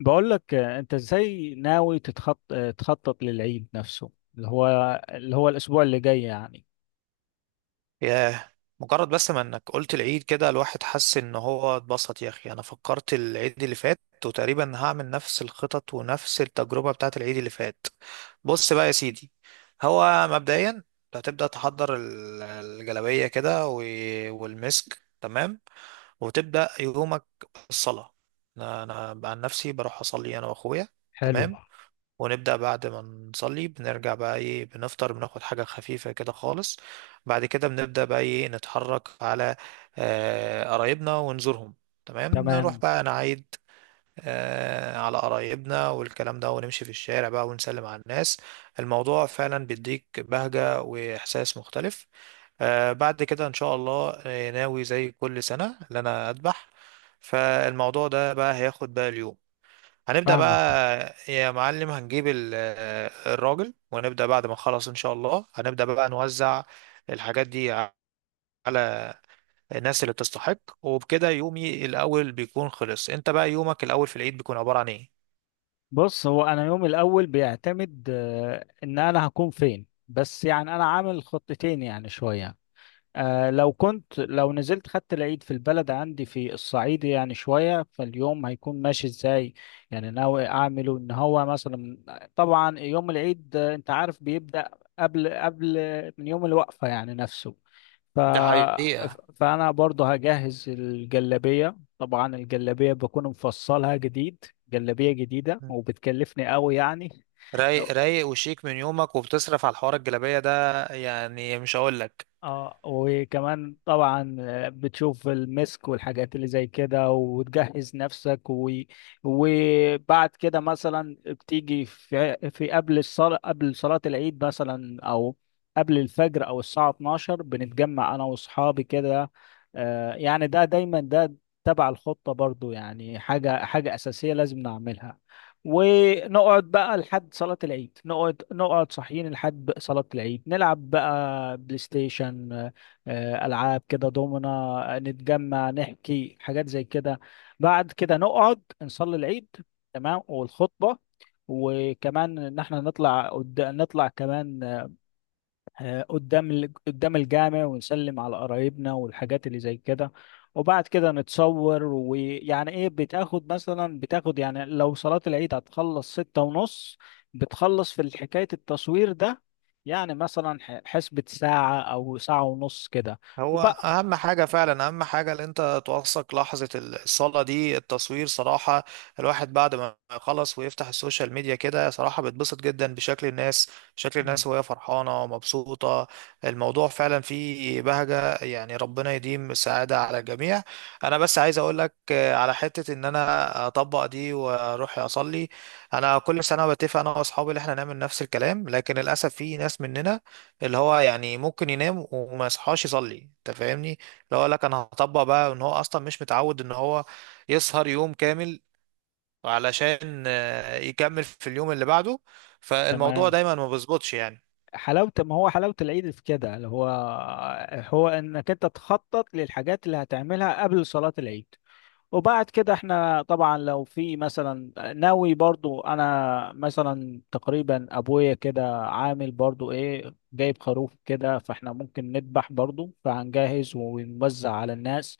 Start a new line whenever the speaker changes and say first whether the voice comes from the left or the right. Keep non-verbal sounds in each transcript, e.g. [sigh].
left: بقول لك، انت ازاي ناوي تتخط... آه، تخطط للعيد نفسه، اللي هو اللي هو الاسبوع اللي جاي يعني.
right: ياه، مجرد بس ما انك قلت العيد كده الواحد حس ان هو اتبسط يا اخي، انا فكرت العيد اللي فات. وتقريبا هعمل نفس الخطط ونفس التجربة بتاعت العيد اللي فات. بص بقى يا سيدي. هو مبدئيا أنت هتبدأ تحضر الجلابية كده والمسك، تمام. وتبدأ يومك بالصلاة. انا انا عن نفسي بروح اصلي انا واخويا.
left: حلو.
right: تمام. ونبدأ بعد ما نصلي بنرجع بقى ايه، بنفطر بناخد حاجة خفيفة كده خالص. بعد كده بنبدأ بقى ايه، نتحرك على قرايبنا ونزورهم. تمام، نروح
left: تمام.
right: بقى نعيد على قرايبنا والكلام ده، ونمشي في الشارع بقى ونسلم على الناس. الموضوع فعلا بيديك بهجة وإحساس مختلف. بعد كده إن شاء الله ناوي زي كل سنة إن أنا أذبح. فالموضوع ده بقى هياخد بقى اليوم. هنبدأ بقى
left: فاهمك.
right: يا معلم، هنجيب الراجل ونبدأ بعد ما نخلص إن شاء الله هنبدأ بقى نوزع الحاجات دي على الناس اللي بتستحق، وبكده يومي الأول بيكون خلص. أنت بقى يومك الأول في العيد بيكون عبارة عن إيه؟
left: بص، هو انا يومي الاول بيعتمد ان انا هكون فين، بس يعني انا عامل خطتين، يعني شوية. لو نزلت خدت العيد في البلد عندي في الصعيد، يعني شوية فاليوم هيكون ماشي ازاي. يعني ناوي اعمله ان هو مثلا، طبعا يوم العيد انت عارف بيبدأ قبل من يوم الوقفة يعني نفسه. ف...
right: ده حقيقة.
left: فانا برضو هجهز الجلابية، طبعا الجلابية بكون مفصلها جديد، جلابية جديدة وبتكلفني قوي يعني.
right: رايق
left: [laughs]
right: رايق وشيك من يومك، وبتصرف على الحوار الجلابية ده يعني مش هقول لك.
left: اه وكمان طبعا بتشوف المسك والحاجات اللي زي كده، وتجهز نفسك. و... وبعد كده مثلا بتيجي في قبل الصلاة، قبل صلاة العيد مثلا، او قبل الفجر او الساعة 12 بنتجمع انا واصحابي كده. يعني ده دايما ده تبع الخطة برضو، يعني حاجة أساسية لازم نعملها، ونقعد بقى لحد صلاة العيد، نقعد صاحيين لحد صلاة العيد، نلعب بقى بلاي ستيشن، ألعاب كده دومنا، نتجمع نحكي حاجات زي كده. بعد كده نقعد نصلي العيد، تمام، والخطبة. وكمان ان احنا نطلع كمان قدام قدام الجامع ونسلم على قرايبنا والحاجات اللي زي كده. وبعد كده نتصور، ويعني ايه، بتاخد يعني لو صلاة العيد هتخلص 6:30، بتخلص في حكاية التصوير ده، يعني مثلا حسبة ساعة أو ساعة ونص كده.
right: هو
left: وبقى.
right: اهم حاجة فعلا اهم حاجة، ان انت توثق لحظة الصلاة دي التصوير صراحة. الواحد بعد ما يخلص ويفتح السوشيال ميديا كده صراحة بيتبسط جدا بشكل الناس، شكل
left: مم.
right: الناس وهي فرحانة ومبسوطة. الموضوع فعلا فيه بهجة، يعني ربنا يديم السعادة على الجميع. انا بس عايز اقول لك على حتة ان انا اطبق دي واروح اصلي. انا كل سنة بتفق انا واصحابي ان احنا نعمل نفس الكلام، لكن للاسف في ناس مننا اللي هو يعني ممكن ينام وما يصحاش يصلي، انت فاهمني؟ اللي هو لك انا هطبق بقى ان هو اصلا مش متعود ان هو يسهر يوم كامل علشان يكمل في اليوم اللي بعده. فالموضوع
left: تمام.
right: دايما ما بيظبطش يعني.
left: حلاوة، ما هو حلاوة العيد في كده، اللي هو هو إنك أنت تخطط للحاجات اللي هتعملها قبل صلاة العيد. وبعد كده احنا طبعا لو في مثلا، ناوي برضو انا مثلا، تقريبا ابويا كده عامل برضو ايه، جايب خروف كده، فاحنا ممكن نذبح برضو، فهنجهز ونوزع على الناس.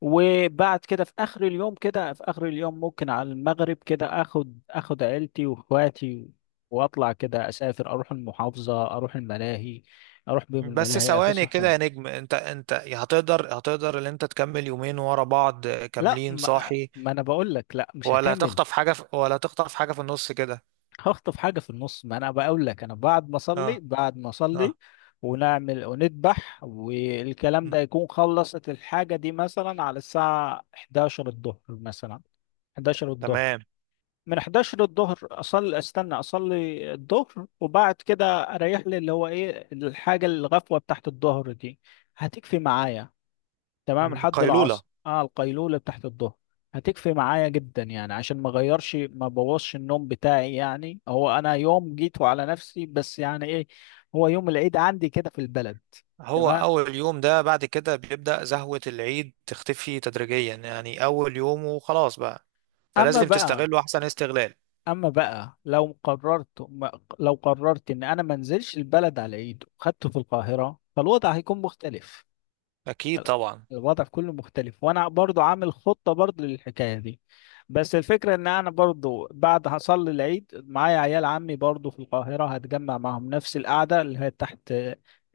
left: وبعد كده في اخر اليوم كده، في اخر اليوم ممكن على المغرب كده اخد عيلتي واخواتي، واطلع كده، اسافر، اروح المحافظة، اروح بيهم
right: بس
left: الملاهي
right: ثواني كده
left: افسحهم.
right: يا نجم، انت هتقدر ان انت تكمل يومين ورا بعض
left: لا،
right: كاملين
left: ما,
right: صاحي؟
left: ما انا بقول لك، لا مش هكمل.
right: ولا هتخطف حاجة في النص كده؟
left: هخطف حاجة في النص، ما انا بقول لك، انا بعد ما
right: اه.
left: اصلي،
right: اه.
left: ونعمل ونذبح والكلام
right: م.
left: ده، يكون خلصت الحاجة دي مثلا على الساعة 11 الظهر، مثلا 11 الظهر،
right: تمام.
left: من 11 الظهر استنى اصلي الظهر، وبعد كده اريح لي اللي هو ايه الحاجة، الغفوة بتاعت الظهر دي هتكفي معايا، تمام
right: م،
left: لحد
right: قيلولة.
left: العصر. اه القيلولة بتاعت الظهر هتكفي معايا جدا، يعني عشان ما بوظش النوم بتاعي، يعني هو انا يوم جيته على نفسي، بس يعني ايه، هو يوم العيد عندي كده في البلد.
right: هو
left: تمام.
right: أول يوم ده بعد كده بيبدأ زهوة العيد تختفي تدريجيا، يعني أول يوم وخلاص بقى.
left: اما
right: فلازم
left: بقى
right: تستغله أحسن استغلال.
left: اما بقى لو قررت ان انا ما انزلش البلد على العيد وخدته في القاهرة، فالوضع هيكون مختلف،
right: أكيد طبعا.
left: الوضع كله مختلف، وانا برضو عامل خطة برضو للحكاية دي. بس الفكرة ان انا برضو بعد هصلي العيد معايا عيال عمي برضو في القاهرة، هتجمع معاهم نفس القعدة اللي هي تحت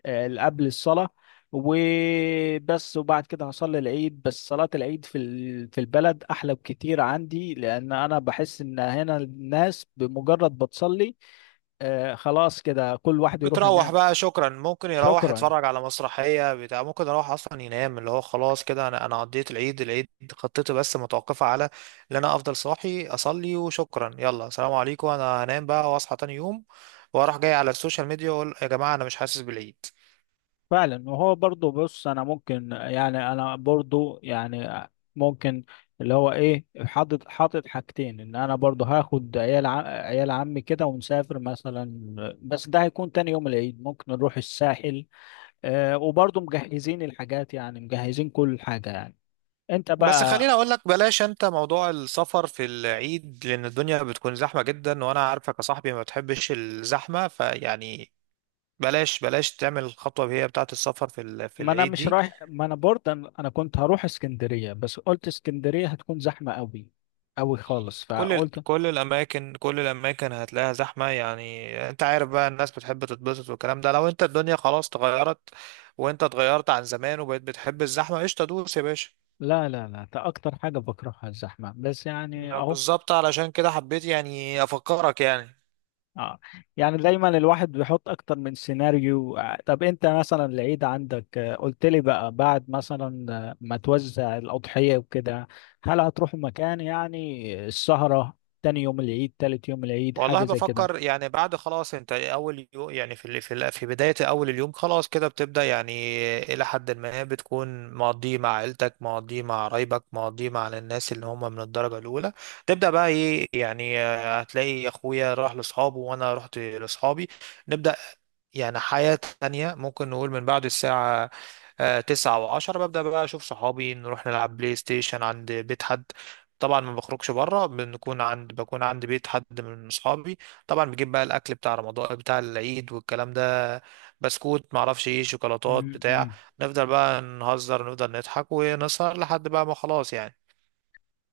left: قبل الصلاة وبس. وبعد كده هصلي العيد، بس صلاة العيد في في البلد احلى بكتير عندي، لان انا بحس ان هنا الناس بمجرد بتصلي خلاص كده كل واحد يروح
right: بتروح
left: ينام.
right: بقى شكرا، ممكن يروح
left: شكرا.
right: يتفرج على مسرحية بتاع، ممكن يروح أصلا ينام، اللي هو خلاص كده أنا قضيت العيد. خطتي بس متوقفة على إن أنا أفضل صاحي أصلي وشكرا، يلا سلام عليكم، أنا هنام بقى وأصحى تاني يوم وأروح جاي على السوشيال ميديا وأقول يا جماعة، أنا مش حاسس بالعيد.
left: فعلا. وهو برضو بص، انا برضو يعني ممكن، اللي هو ايه، حاطط حاجتين، ان انا برضو هاخد عيال عمي كده ونسافر مثلا، بس ده هيكون تاني يوم العيد، ممكن نروح الساحل. وبرضو مجهزين الحاجات، يعني مجهزين كل حاجة يعني، انت
right: بس
left: بقى.
right: خليني اقول لك، بلاش انت موضوع السفر في العيد، لان الدنيا بتكون زحمه جدا، وانا عارفك يا صاحبي ما بتحبش الزحمه فيعني. بلاش بلاش تعمل الخطوه هي بتاعه السفر في
left: ما انا
right: العيد
left: مش
right: دي.
left: رايح، ما انا برضه انا كنت هروح اسكندرية، بس قلت اسكندرية هتكون زحمة قوي، قوي خالص، فقلت.
right: كل الاماكن كل الاماكن هتلاقيها زحمه يعني. انت عارف بقى، الناس بتحب تتبسط والكلام ده، لو انت الدنيا خلاص اتغيرت، وانت اتغيرت عن زمان وبقيت بتحب الزحمه، قشطه دوس يا باشا.
left: لا لا لا، ده اكتر حاجة بكرهها الزحمة، بس يعني اهو.
right: بالظبط، علشان كده حبيت يعني افكرك يعني.
left: اه. يعني دايما الواحد بيحط اكتر من سيناريو، طب انت مثلا العيد عندك، قلت لي بقى بعد مثلا ما توزع الاضحية وكده، هل هتروح مكان، يعني السهرة تاني يوم العيد، تالت يوم العيد، حاجة
right: والله
left: زي كده؟
right: بفكر يعني، بعد خلاص انت اول يوم يعني في بداية اول اليوم خلاص كده بتبدأ يعني. الى حد ما بتكون مقضيه مع عيلتك، مقضيه مع قرايبك، مقضيه مع الناس اللي هم من الدرجة الاولى. تبدأ بقى ايه يعني، هتلاقي اخويا راح لاصحابه وانا رحت لاصحابي. نبدأ يعني حياة تانية، ممكن نقول من بعد الساعة تسعة وعشرة، ببدأ بقى أشوف صحابي نروح نلعب بلاي ستيشن عند بيت حد. طبعا ما بخرجش بره، بنكون عند بكون عند بيت حد من صحابي. طبعا بجيب بقى الأكل بتاع رمضان بتاع العيد والكلام ده، بسكوت، معرفش ايه، شوكولاتات بتاع.
left: م.
right: نفضل بقى نهزر، نفضل نضحك ونسهر لحد بقى ما خلاص يعني.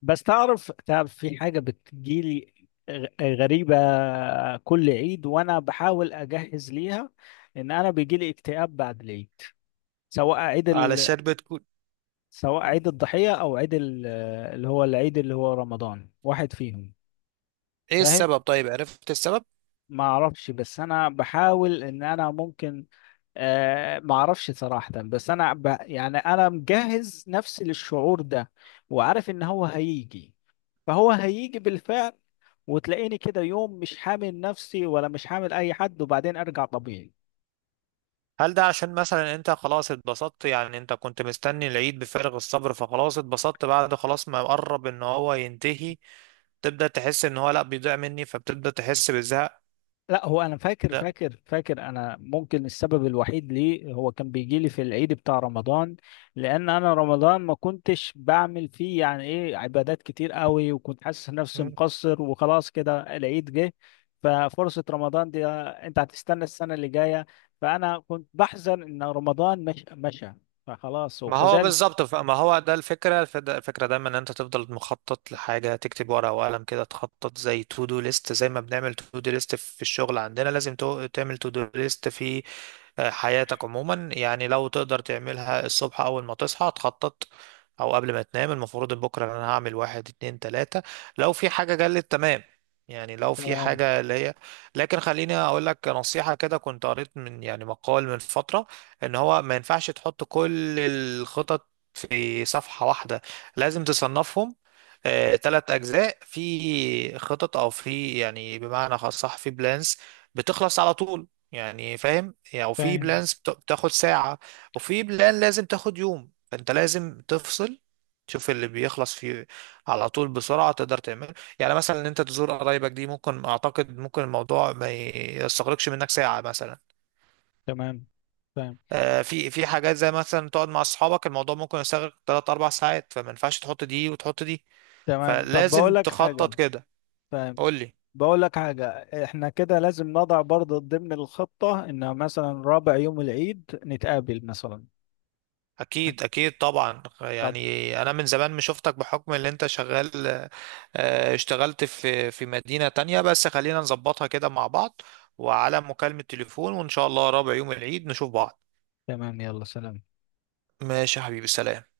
left: بس تعرف في حاجة بتجيلي غريبة، كل عيد وانا بحاول اجهز ليها، ان انا بيجيلي اكتئاب بعد العيد، سواء عيد ال...
right: علشان بتكون
left: سواء عيد الضحية اللي هو العيد اللي هو رمضان، واحد فيهم.
right: ايه
left: فاهم.
right: السبب؟ طيب عرفت السبب؟
left: ما أعرفش، بس أنا بحاول إن أنا ممكن، ما أعرفش صراحة، بس أنا يعني أنا مجهز نفسي للشعور ده، وعارف إن هو هيجي، فهو هيجي بالفعل، وتلاقيني كده يوم مش حامل نفسي ولا مش حامل أي حد، وبعدين أرجع طبيعي.
right: هل ده عشان مثلا انت خلاص اتبسطت، يعني انت كنت مستني العيد بفارغ الصبر، فخلاص اتبسطت، بعد خلاص ما قرب ان هو ينتهي تبدأ تحس ان هو لا بيضيع مني، فبتبدأ تحس بالزهق.
left: لا، هو انا فاكر انا ممكن السبب الوحيد ليه هو كان بيجي لي في العيد بتاع رمضان، لان انا رمضان ما كنتش بعمل فيه يعني ايه عبادات كتير قوي، وكنت حاسس نفسي
right: ده
left: مقصر، وخلاص كده العيد جه. ففرصة رمضان دي انت هتستنى السنة اللي جاية، فانا كنت بحزن ان رمضان مش مشى، فخلاص
right: ما هو
left: وكذلك.
right: بالظبط. ما هو ده الفكرة الفكرة دايما، ان انت تفضل مخطط لحاجة، تكتب ورقة وقلم كده تخطط زي تو دو ليست، زي ما بنعمل تو دو ليست في الشغل عندنا لازم تعمل تو دو ليست في حياتك عموما، يعني لو تقدر تعملها الصبح اول ما تصحى تخطط، او قبل ما تنام، المفروض إن بكرة انا هعمل واحد اتنين تلاتة، لو في حاجة جلت تمام، يعني لو في
left: تمام.
right: حاجة اللي هي. لكن خليني اقول لك نصيحة كده، كنت قريت من يعني مقال من فترة ان هو ما ينفعش تحط كل الخطط في صفحة واحدة، لازم تصنفهم 3 اجزاء، في خطط او في يعني بمعنى خاص صح، في بلانس بتخلص على طول يعني فاهم يعني، وفي
left: فاهم.
right: بلانس بتاخد ساعة، وفي بلان لازم تاخد يوم، فانت لازم تفصل تشوف اللي بيخلص فيه على طول بسرعة تقدر تعمله، يعني مثلا ان انت تزور قرايبك دي ممكن اعتقد ممكن الموضوع ما يستغرقش منك ساعة مثلا.
left: تمام. فاهم.
right: في حاجات زي مثلا تقعد مع اصحابك الموضوع ممكن يستغرق 3 4 ساعات، فما ينفعش تحط دي وتحط دي.
left: تمام. طب
right: فلازم
left: بقول لك حاجة.
right: تخطط كده.
left: فاهم.
right: قول لي.
left: بقول لك حاجة، احنا كده لازم نضع برضه ضمن الخطة، ان مثلا رابع يوم العيد نتقابل مثلا.
right: اكيد اكيد طبعا،
left: طب.
right: يعني انا من زمان مش شفتك بحكم اللي انت شغال، اشتغلت في مدينة تانية، بس خلينا نظبطها كده مع بعض، وعلى مكالمة تليفون، وان شاء الله رابع يوم العيد نشوف بعض.
left: تمام. يلا سلام.
right: ماشي يا حبيبي، سلام.